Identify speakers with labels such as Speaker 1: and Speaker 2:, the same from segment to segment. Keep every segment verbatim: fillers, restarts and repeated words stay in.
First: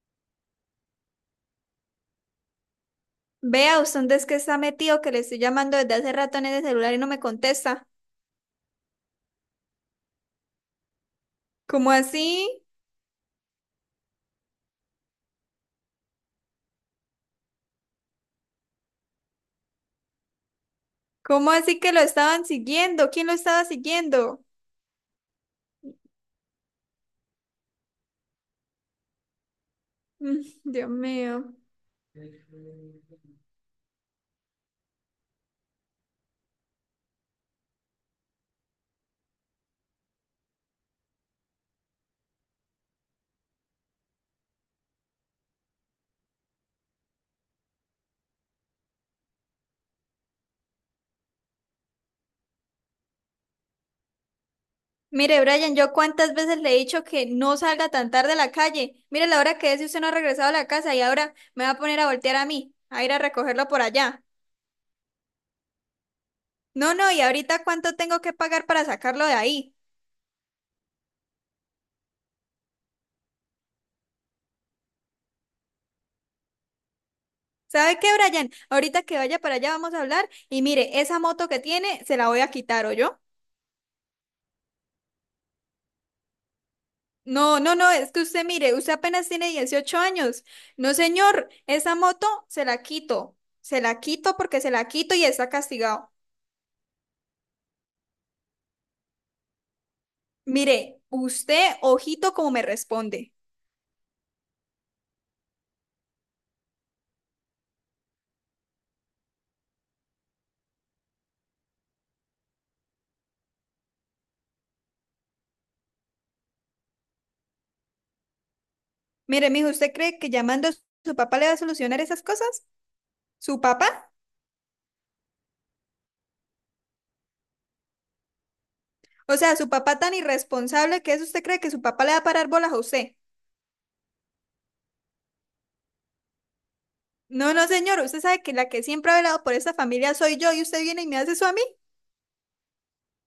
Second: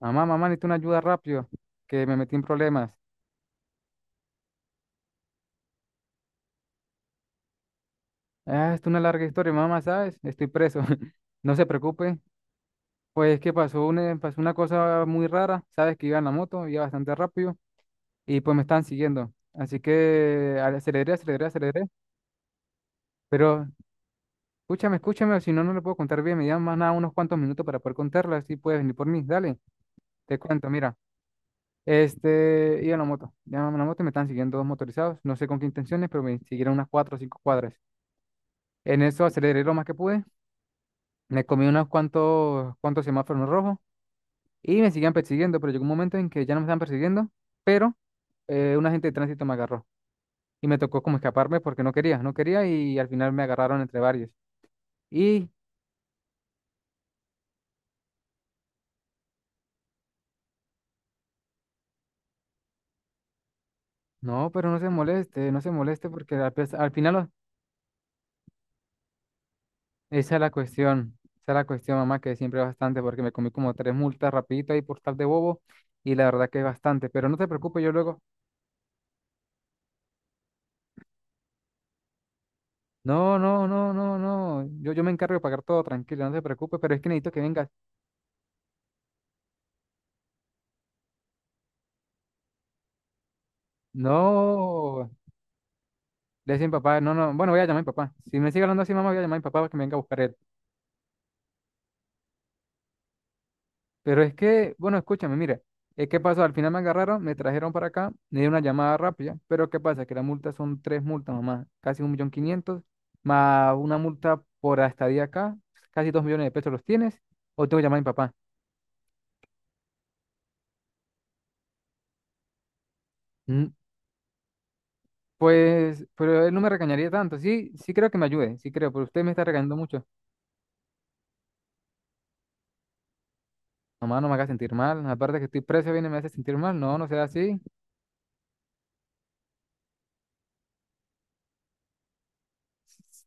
Speaker 1: Mamá, mamá, necesito una ayuda rápido, que me metí en problemas.
Speaker 2: Vea, usted dónde es que está metido, que le estoy llamando desde hace rato en ese celular y no me contesta.
Speaker 1: Ah, esto es una larga historia, mamá, ¿sabes? Estoy preso. No se
Speaker 2: ¿Cómo
Speaker 1: preocupe.
Speaker 2: así?
Speaker 1: Pues es que pasó una, pasó una cosa muy rara. Sabes que iba en la moto, iba bastante rápido y pues me están siguiendo. Así que aceleré, aceleré,
Speaker 2: ¿Cómo así
Speaker 1: aceleré.
Speaker 2: que lo estaban siguiendo? ¿Quién lo estaba
Speaker 1: Pero
Speaker 2: siguiendo?
Speaker 1: escúchame, escúchame, o si no, no le puedo contar bien. Me llevan más nada unos cuantos minutos para poder contarla. Así puedes venir por mí. Dale, te
Speaker 2: Mm,
Speaker 1: cuento,
Speaker 2: Dios
Speaker 1: mira.
Speaker 2: mío.
Speaker 1: Este, iba en la moto, iba en la moto y me están siguiendo dos motorizados. No sé con qué intenciones, pero me siguieron unas cuatro o cinco cuadras. En eso aceleré lo más que pude. Me comí unos cuantos, cuantos semáforos rojos y me seguían persiguiendo, pero llegó un momento en que ya no me estaban persiguiendo, pero eh, un agente de tránsito me agarró y me tocó como escaparme porque no quería, no quería y al final me agarraron entre varios.
Speaker 2: Mire,
Speaker 1: Y
Speaker 2: Brian, yo cuántas veces le he dicho que no salga tan tarde a la calle. Mire la hora que es y usted no ha regresado a la casa y ahora me va a poner a voltear a mí, a ir a recogerlo por allá.
Speaker 1: no, pero no se moleste, no se moleste porque al, pes- al
Speaker 2: No, no,
Speaker 1: final
Speaker 2: y
Speaker 1: o-
Speaker 2: ahorita cuánto tengo que pagar para sacarlo de ahí.
Speaker 1: esa es la cuestión, esa es la cuestión, mamá, que siempre es bastante porque me comí como tres multas rapidito ahí por tal de bobo y la verdad que es bastante, pero no te preocupes, yo
Speaker 2: ¿Sabe qué,
Speaker 1: luego.
Speaker 2: Brian? Ahorita que vaya para allá vamos a hablar y mire, esa moto que tiene se la voy a quitar, yo.
Speaker 1: No, no, no, no, no. Yo, yo me encargo de pagar todo, tranquilo, no se preocupe, pero es que necesito que
Speaker 2: No,
Speaker 1: vengas.
Speaker 2: no, no, es que usted mire, usted apenas tiene dieciocho años. No, señor, esa moto se la quito. Se la quito porque se la
Speaker 1: No,
Speaker 2: quito y está castigado.
Speaker 1: le decía a mi papá, no, no. Bueno, voy a llamar a mi papá. Si me sigue hablando así, mamá, voy a llamar a mi papá para que me venga a buscar él.
Speaker 2: Mire, usted, ojito como me responde.
Speaker 1: Pero es que, bueno, escúchame, mira. Es que pasó, al final me agarraron, me trajeron para acá, me dieron una llamada rápida, pero ¿qué pasa? Que las multas son tres multas, mamá, casi un millón quinientos, más una multa por la estadía acá, casi dos millones de pesos los tienes, o tengo que llamar a mi papá.
Speaker 2: Mire, mijo, ¿usted cree que llamando a su papá le va a solucionar esas cosas? ¿Su
Speaker 1: Mm.
Speaker 2: papá?
Speaker 1: Pues, pero él no me regañaría tanto. Sí, sí creo que me ayude, sí creo, pero usted me
Speaker 2: O
Speaker 1: está
Speaker 2: sea, su
Speaker 1: regañando
Speaker 2: papá
Speaker 1: mucho.
Speaker 2: tan irresponsable que es, ¿usted cree que su papá le va a parar bolas a usted?
Speaker 1: Mamá, no me haga sentir mal. Aparte que estoy preso, viene y me hace sentir mal. No, no sea
Speaker 2: No,
Speaker 1: así.
Speaker 2: no, señor, usted sabe que la que siempre ha velado por esta familia soy yo y usted viene y me hace eso a mí.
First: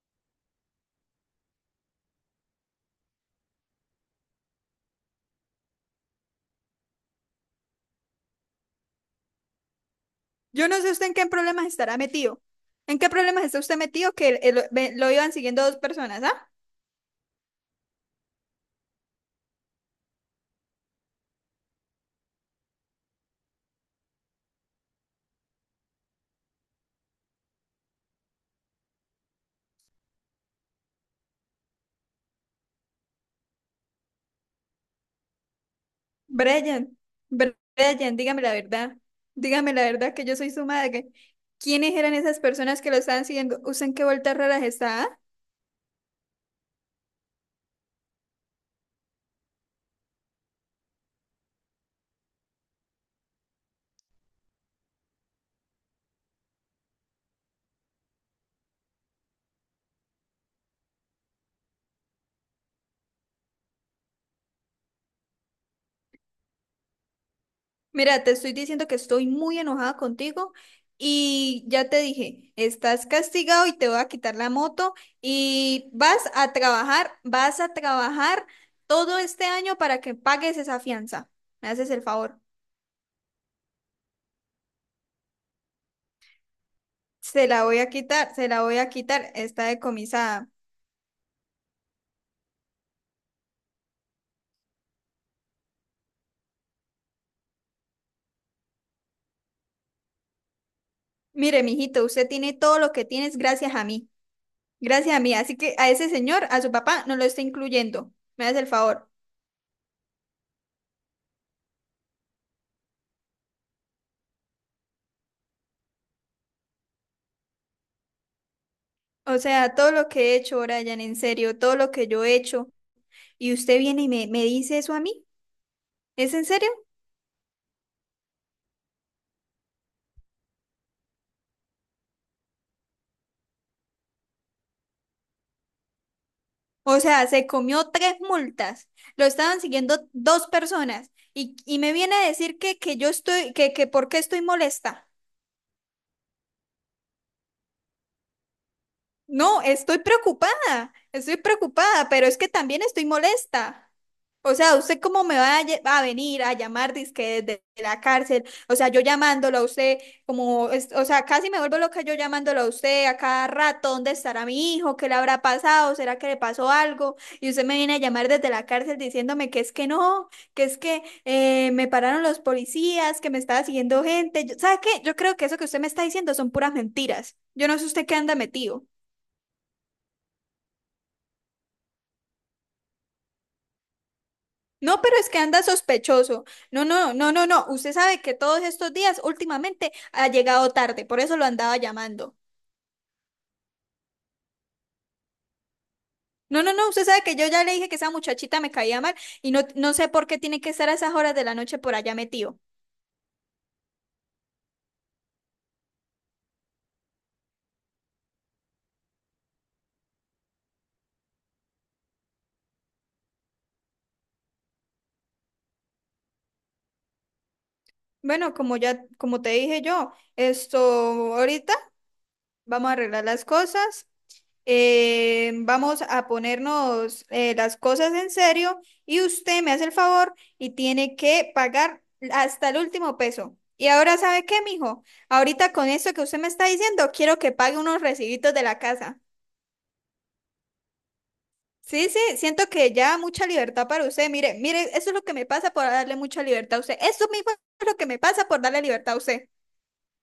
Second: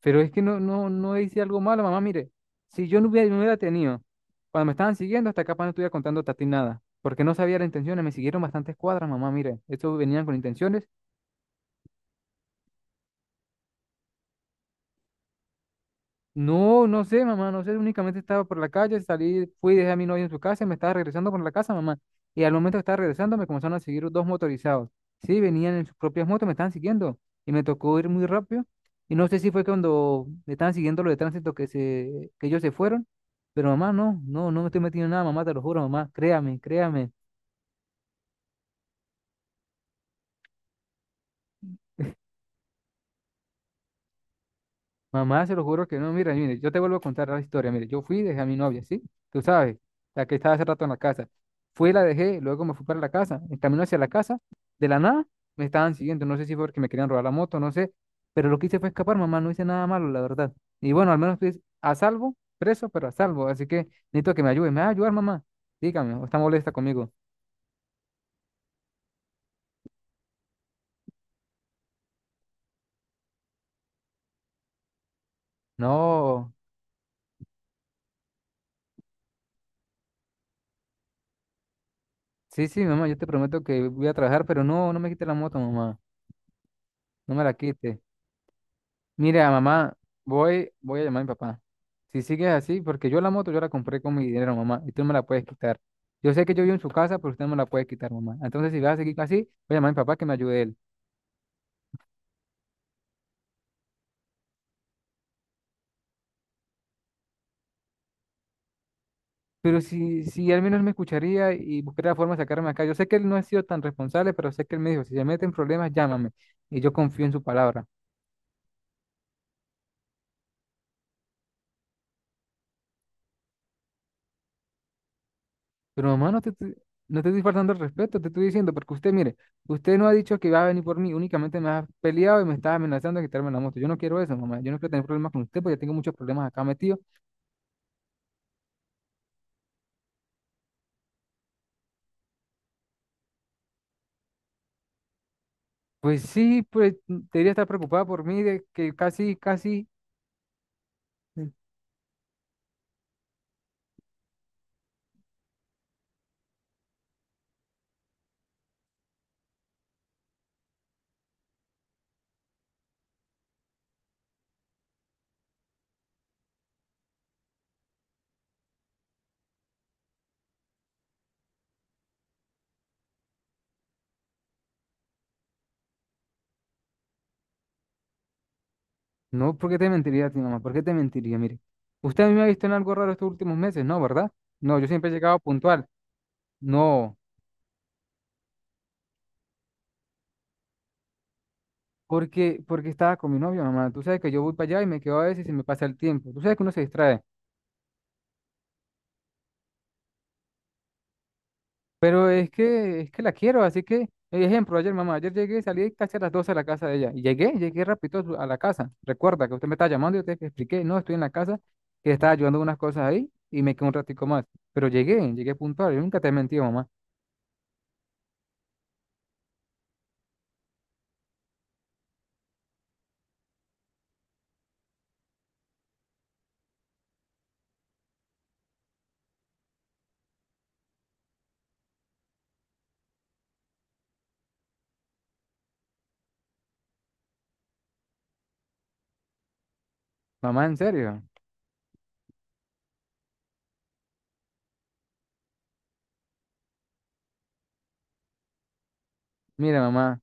Speaker 1: Pero es que no, no, no hice algo malo, mamá. Mire, si yo no hubiera, no hubiera tenido, cuando me estaban siguiendo, hasta acá no estuviera contando a ti nada, porque no sabía las intenciones, me siguieron bastantes cuadras, mamá. Mire, estos venían con
Speaker 2: Yo no
Speaker 1: intenciones.
Speaker 2: sé usted en qué problemas estará metido. ¿En qué problemas está usted metido que el- el- ve- lo iban siguiendo dos personas, ah?
Speaker 1: No, no sé, mamá, no sé, únicamente estaba por la calle, salí, fui, dejé a mi novia en su casa y me estaba regresando por la casa, mamá. Y al momento que estaba regresando me comenzaron a seguir dos motorizados. Sí, venían en sus propias motos, me estaban siguiendo y me tocó ir muy rápido. Y no sé si fue cuando me estaban siguiendo lo de tránsito que se, que ellos se fueron, pero mamá, no, no, no me estoy metiendo en nada, mamá, te lo juro, mamá, créame,
Speaker 2: Brian,
Speaker 1: créame.
Speaker 2: Br- Brian, dígame la verdad. Dígame la verdad que yo soy su madre. ¿Quiénes eran esas personas que lo estaban siguiendo? ¿Usted en qué vueltas raras está? Ah?
Speaker 1: Mamá, se lo juro que no. Mira, mire, yo te vuelvo a contar la historia. Mire, yo fui, dejé a mi novia, ¿sí? Tú sabes, la que estaba hace rato en la casa. Fui, la dejé, luego me fui para la casa. En camino hacia la casa, de la nada, me estaban siguiendo. No sé si fue porque me querían robar la moto, no sé. Pero lo que hice fue escapar, mamá. No hice nada malo, la verdad. Y bueno, al menos estoy a salvo, preso, pero a salvo. Así que necesito que me ayude. ¿Me va a ayudar, mamá? Dígame, ¿o está molesta conmigo?
Speaker 2: Mira, te estoy diciendo que estoy muy enojada contigo y ya te dije, estás castigado y te voy a quitar la moto y vas
Speaker 1: No.
Speaker 2: a trabajar, vas a trabajar todo este año para que pagues esa fianza. ¿Me haces el favor?
Speaker 1: Sí, sí, mamá, yo te prometo que voy a trabajar, pero no, no me quite la moto, mamá. No me
Speaker 2: Se
Speaker 1: la
Speaker 2: la voy a
Speaker 1: quite.
Speaker 2: quitar, se la voy a quitar,
Speaker 1: Mira,
Speaker 2: está
Speaker 1: mamá,
Speaker 2: decomisada.
Speaker 1: voy, voy a llamar a mi papá. Si sigues así, porque yo la moto yo la compré con mi dinero, mamá, y tú me la puedes quitar. Yo sé que yo vivo en su casa, pero usted no me la puede quitar, mamá. Entonces, si vas a seguir así, voy a llamar a mi papá que me ayude él.
Speaker 2: Mire, mijito, usted tiene todo lo que tienes gracias a mí, gracias a mí. Así que a ese señor, a su papá, no lo está incluyendo. Me hace el favor.
Speaker 1: Pero si, si al menos me escucharía y buscaría la forma de sacarme acá, yo sé que él no ha sido tan responsable, pero sé que él me dijo, si se mete en problemas, llámame. Y yo confío en su palabra.
Speaker 2: O sea, todo lo que he hecho, Brian, en serio, todo lo que yo he hecho, y usted viene y me, me dice eso a mí,
Speaker 1: Pero mamá,
Speaker 2: ¿es
Speaker 1: no
Speaker 2: en
Speaker 1: te,
Speaker 2: serio?
Speaker 1: estoy- no te estoy faltando el respeto, te estoy diciendo, porque usted, mire, usted no ha dicho que va a venir por mí, únicamente me ha peleado y me está amenazando de quitarme la moto. Yo no quiero eso, mamá. Yo no quiero tener problemas con usted, porque ya tengo muchos problemas acá metido.
Speaker 2: O sea, se comió tres multas, lo estaban siguiendo dos personas, y, y me viene a decir que, que yo estoy, que, que por qué estoy molesta.
Speaker 1: Pues sí, pues debería estar preocupada por mí, de que casi,
Speaker 2: No,
Speaker 1: casi.
Speaker 2: estoy preocupada, estoy preocupada, pero es que también estoy molesta. O sea, ¿usted cómo me va a, lle- a venir a llamar dizque desde la cárcel? O sea, yo llamándolo a usted, como, es- o sea, casi me vuelvo loca yo llamándolo a usted a cada rato, ¿dónde estará mi hijo? ¿Qué le habrá pasado? ¿Será que le pasó algo? Y usted me viene a llamar desde la cárcel diciéndome que es que no, que es que eh, me pararon los policías, que me estaba siguiendo gente. Yo- ¿Sabe qué? Yo creo que eso que usted me está diciendo son puras mentiras. Yo no sé usted qué anda metido.
Speaker 1: No, ¿por qué te mentiría a ti, mamá? ¿Por qué te mentiría? Mire, usted a mí me ha visto en algo raro estos últimos meses, ¿no? ¿Verdad? No, yo
Speaker 2: No,
Speaker 1: siempre he
Speaker 2: pero es
Speaker 1: llegado
Speaker 2: que anda
Speaker 1: puntual.
Speaker 2: sospechoso. No, no,
Speaker 1: No,
Speaker 2: no, no, no. Usted sabe que todos estos días últimamente ha llegado tarde, por eso lo andaba llamando.
Speaker 1: porque, porque estaba con mi novio, mamá. Tú sabes que yo voy para allá y me quedo a veces y se me pasa el tiempo. Tú sabes que
Speaker 2: No,
Speaker 1: uno
Speaker 2: no,
Speaker 1: se
Speaker 2: no, usted
Speaker 1: distrae.
Speaker 2: sabe que yo ya le dije que esa muchachita me caía mal y no, no sé por qué tiene que estar a esas horas de la noche por allá
Speaker 1: Pero es
Speaker 2: metido.
Speaker 1: que, es que la quiero, así que, ejemplo, ayer, mamá, ayer llegué, salí casi a las doce de la casa de ella. Y llegué, llegué rápido a su- a la casa. Recuerda que usted me estaba llamando y yo te expliqué, no, estoy en la casa, que estaba ayudando unas cosas ahí y me quedé un ratico más. Pero llegué, llegué puntual, yo nunca te he mentido, mamá.
Speaker 2: Bueno, como ya, como te dije yo, esto ahorita vamos a arreglar las cosas, eh, vamos a ponernos, eh, las cosas en serio y usted me hace el favor y tiene que pagar hasta el último peso. Y ahora, ¿sabe qué, mijo? Ahorita con esto que usted me está diciendo, quiero que pague unos recibitos de la casa.
Speaker 1: Mamá, en serio.
Speaker 2: Sí, sí, siento que ya mucha libertad para usted. Mire, mire, eso es lo que me pasa por darle mucha libertad a usted. Eso mismo es lo que me pasa por darle libertad a usted.
Speaker 1: Mira, mamá,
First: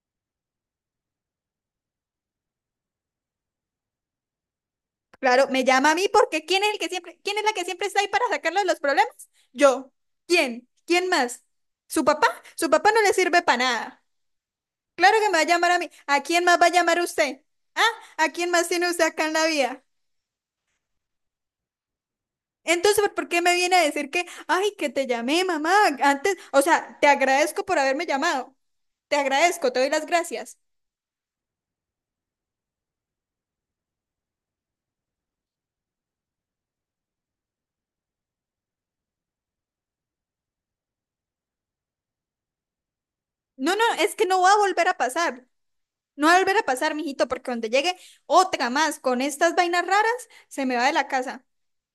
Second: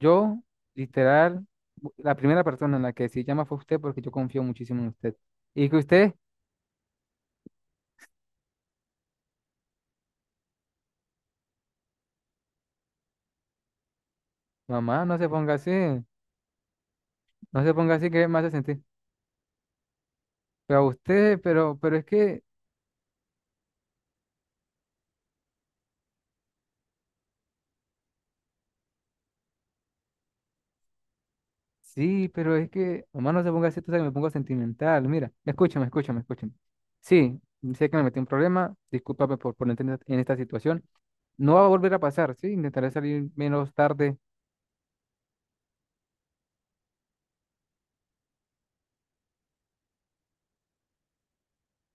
Speaker 1: yo, literal, bu- la primera persona en la que sí llama fue usted porque yo confío muchísimo en usted.
Speaker 2: Claro, me
Speaker 1: Y que
Speaker 2: llama a mí
Speaker 1: usted,
Speaker 2: porque ¿quién es el que siempre, quién es la que siempre está ahí para sacarlo de los problemas? Yo. ¿Quién? ¿Quién más? ¿Su papá? Su papá no le sirve para nada.
Speaker 1: mamá, no
Speaker 2: Claro que
Speaker 1: se
Speaker 2: me va a
Speaker 1: ponga así,
Speaker 2: llamar a mí. ¿A quién más va a llamar usted?
Speaker 1: no se
Speaker 2: ¿Ah?
Speaker 1: ponga así que
Speaker 2: ¿A
Speaker 1: me hace
Speaker 2: quién más
Speaker 1: sentir.
Speaker 2: tiene usted acá en la vida?
Speaker 1: Pero a usted, pero, pero es que.
Speaker 2: Entonces, ¿por qué me viene a decir que, ay, que te llamé, mamá? Antes, o sea, te agradezco por haberme llamado. Te agradezco, te doy las gracias.
Speaker 1: Sí, pero es que, mamá, no se ponga así, tú sabes que me pongo sentimental. Mira, escúchame, escúchame, escúchame. Sí, sé que me metí en un problema, discúlpame por ponerte en esta en esta situación. No va a volver a pasar, sí, intentaré salir menos
Speaker 2: No, no, es
Speaker 1: tarde.
Speaker 2: que no va a volver a pasar. No va a volver a pasar, mijito, porque cuando llegue otra más con estas vainas raras, se me va de la casa.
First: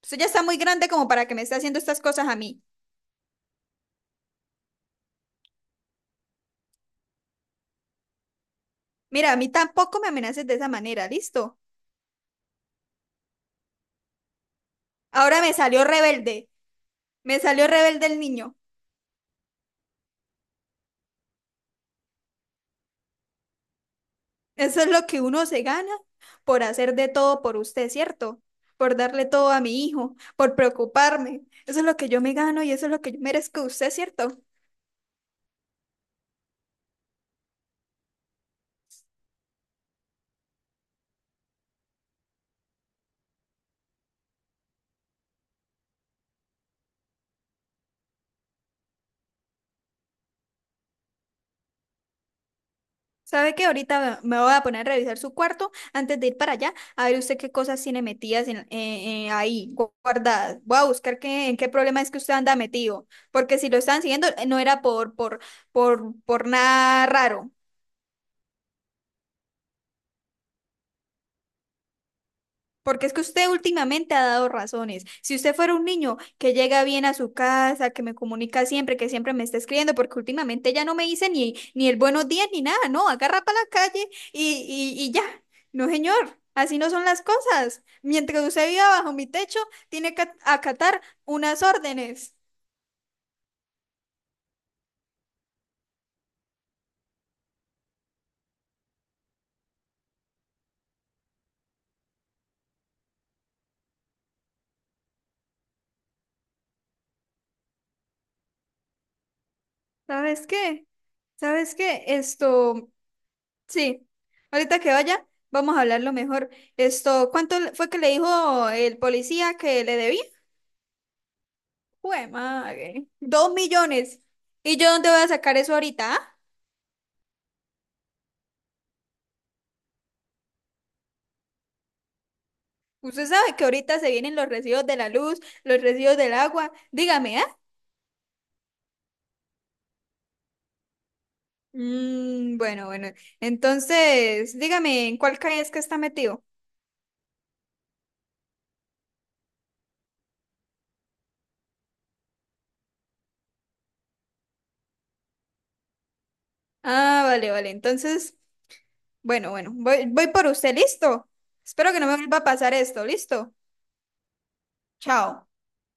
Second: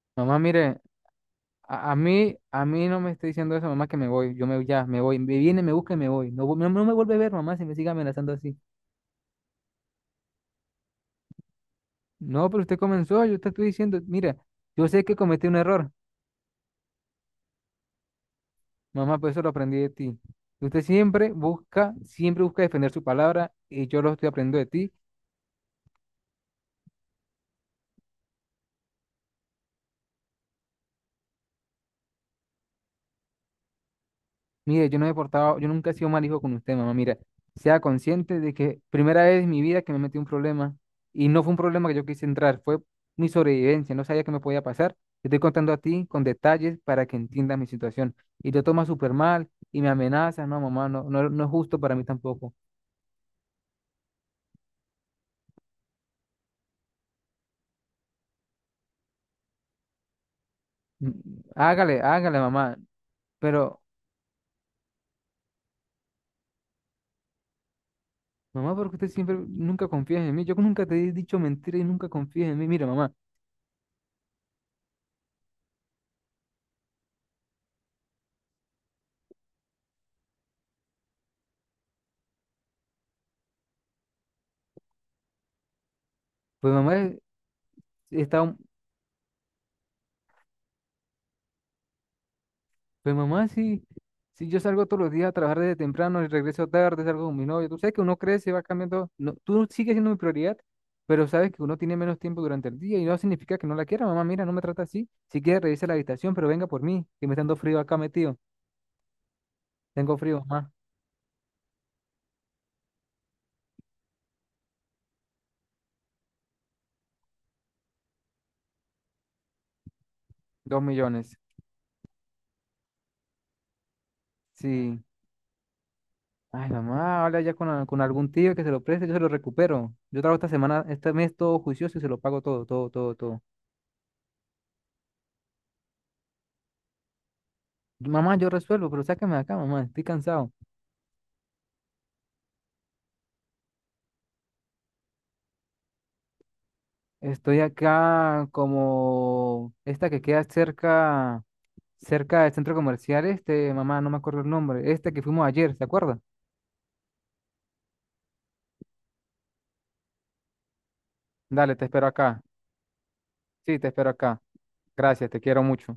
Speaker 2: Usted ya
Speaker 1: Mamá,
Speaker 2: está muy
Speaker 1: mire,
Speaker 2: grande como para que me esté haciendo
Speaker 1: a, a
Speaker 2: estas cosas a
Speaker 1: mí,
Speaker 2: mí.
Speaker 1: a mí no me está diciendo eso, mamá, que me voy, yo me voy ya, me voy, me viene, me busca y me voy. No, vu- no, no me vuelve a ver, mamá, si me sigue amenazando así.
Speaker 2: Mira, a mí tampoco me amenaces de esa manera, ¿listo?
Speaker 1: No, pero usted comenzó, yo te estoy diciendo, mira, yo sé que
Speaker 2: Ahora
Speaker 1: cometí
Speaker 2: me
Speaker 1: un
Speaker 2: salió
Speaker 1: error.
Speaker 2: rebelde. Me salió rebelde el niño.
Speaker 1: Mamá, pues eso lo aprendí de ti. Usted siempre busca, siempre busca defender su palabra y yo lo estoy aprendiendo de
Speaker 2: Eso es
Speaker 1: ti.
Speaker 2: lo que uno se gana por hacer de todo por usted, ¿cierto? Por darle todo a mi hijo, por preocuparme. Eso es lo que yo me gano y eso es lo que yo merezco de usted, ¿cierto?
Speaker 1: Mire, yo no me he portado, yo nunca he sido mal hijo con usted, mamá. Mira, sea consciente de que primera vez en mi vida que me metí en un problema y no fue un problema que yo quise entrar, fue mi sobrevivencia, no sabía qué me podía pasar. Te estoy contando a ti con detalles para que entiendas mi situación. Y lo tomas súper mal y me amenazas, no, mamá, no, no, no es justo para mí tampoco.
Speaker 2: ¿Sabe que ahorita me voy a poner a revisar su cuarto antes de ir para allá, a ver usted qué cosas tiene metidas en- eh, eh, ahí gu- guardadas. Voy a buscar
Speaker 1: Mm,
Speaker 2: qué, en qué
Speaker 1: Hágale,
Speaker 2: problema es que usted
Speaker 1: hágale,
Speaker 2: anda
Speaker 1: mamá.
Speaker 2: metido, porque si lo
Speaker 1: Pero
Speaker 2: estaban siguiendo, eh, no era por, por, por, por nada raro.
Speaker 1: mamá, porque usted siempre nunca confía en mí. Yo nunca te he dicho mentira y nunca confías en mí. Mira,
Speaker 2: Porque es
Speaker 1: mamá,
Speaker 2: que usted últimamente ha dado razones. Si usted fuera un niño que llega bien a su casa, que me comunica siempre, que siempre me está escribiendo, porque últimamente ya no me dice ni, ni el buenos días ni nada, no, agarra para la calle y, y, y ya. No, señor,
Speaker 1: pues
Speaker 2: así no
Speaker 1: mamá
Speaker 2: son
Speaker 1: es-
Speaker 2: las cosas.
Speaker 1: está,
Speaker 2: Mientras
Speaker 1: un-
Speaker 2: usted viva bajo mi techo, tiene que acatar unas órdenes.
Speaker 1: pues mamá sí, si yo salgo todos los días a trabajar desde temprano y regreso tarde, salgo con mi novio. Tú sabes que uno crece, va cambiando. No, tú sigues siendo mi prioridad, pero sabes que uno tiene menos tiempo durante el día y no significa que no la quiera. Mamá, mira, no me trata así. Si quiere, revisa la habitación, pero venga por mí, que me está dando frío acá metido. Tengo frío,
Speaker 2: ¿Sabes
Speaker 1: mamá.
Speaker 2: qué? ¿Sabes qué? Esto, sí, ahorita que vaya, vamos a hablarlo mejor. Esto, ¿cuánto le- fue que le dijo el policía que le debía?
Speaker 1: Dos millones.
Speaker 2: Jue madre. Dos millones. ¿Y yo
Speaker 1: Sí.
Speaker 2: dónde voy a sacar eso ahorita? Ah?
Speaker 1: Ay, mamá, habla ya con, a- con algún tío que se lo preste, yo se lo recupero. Yo trabajo esta semana, este mes todo juicioso y se lo pago todo, todo, todo,
Speaker 2: Usted
Speaker 1: todo.
Speaker 2: sabe que ahorita se vienen los residuos de la luz, los residuos del agua. Dígame, ¿ah?
Speaker 1: Mamá, yo resuelvo, pero sáqueme de acá, mamá, estoy cansado.
Speaker 2: Mm, bueno, bueno. Entonces, dígame, ¿en cuál calle es que está metido?
Speaker 1: Estoy acá como esta que queda cerca, cerca del centro comercial, este, mamá, no me acuerdo el nombre, este que fuimos ayer, ¿se acuerda?
Speaker 2: Ah, vale, vale. Entonces, bueno, bueno. Voy, voy por usted, ¿listo?
Speaker 1: Dale, te
Speaker 2: Espero que
Speaker 1: espero
Speaker 2: no me vuelva
Speaker 1: acá.
Speaker 2: a pasar esto, ¿listo?
Speaker 1: Sí, te espero acá. Gracias, te
Speaker 2: Chao.
Speaker 1: quiero mucho.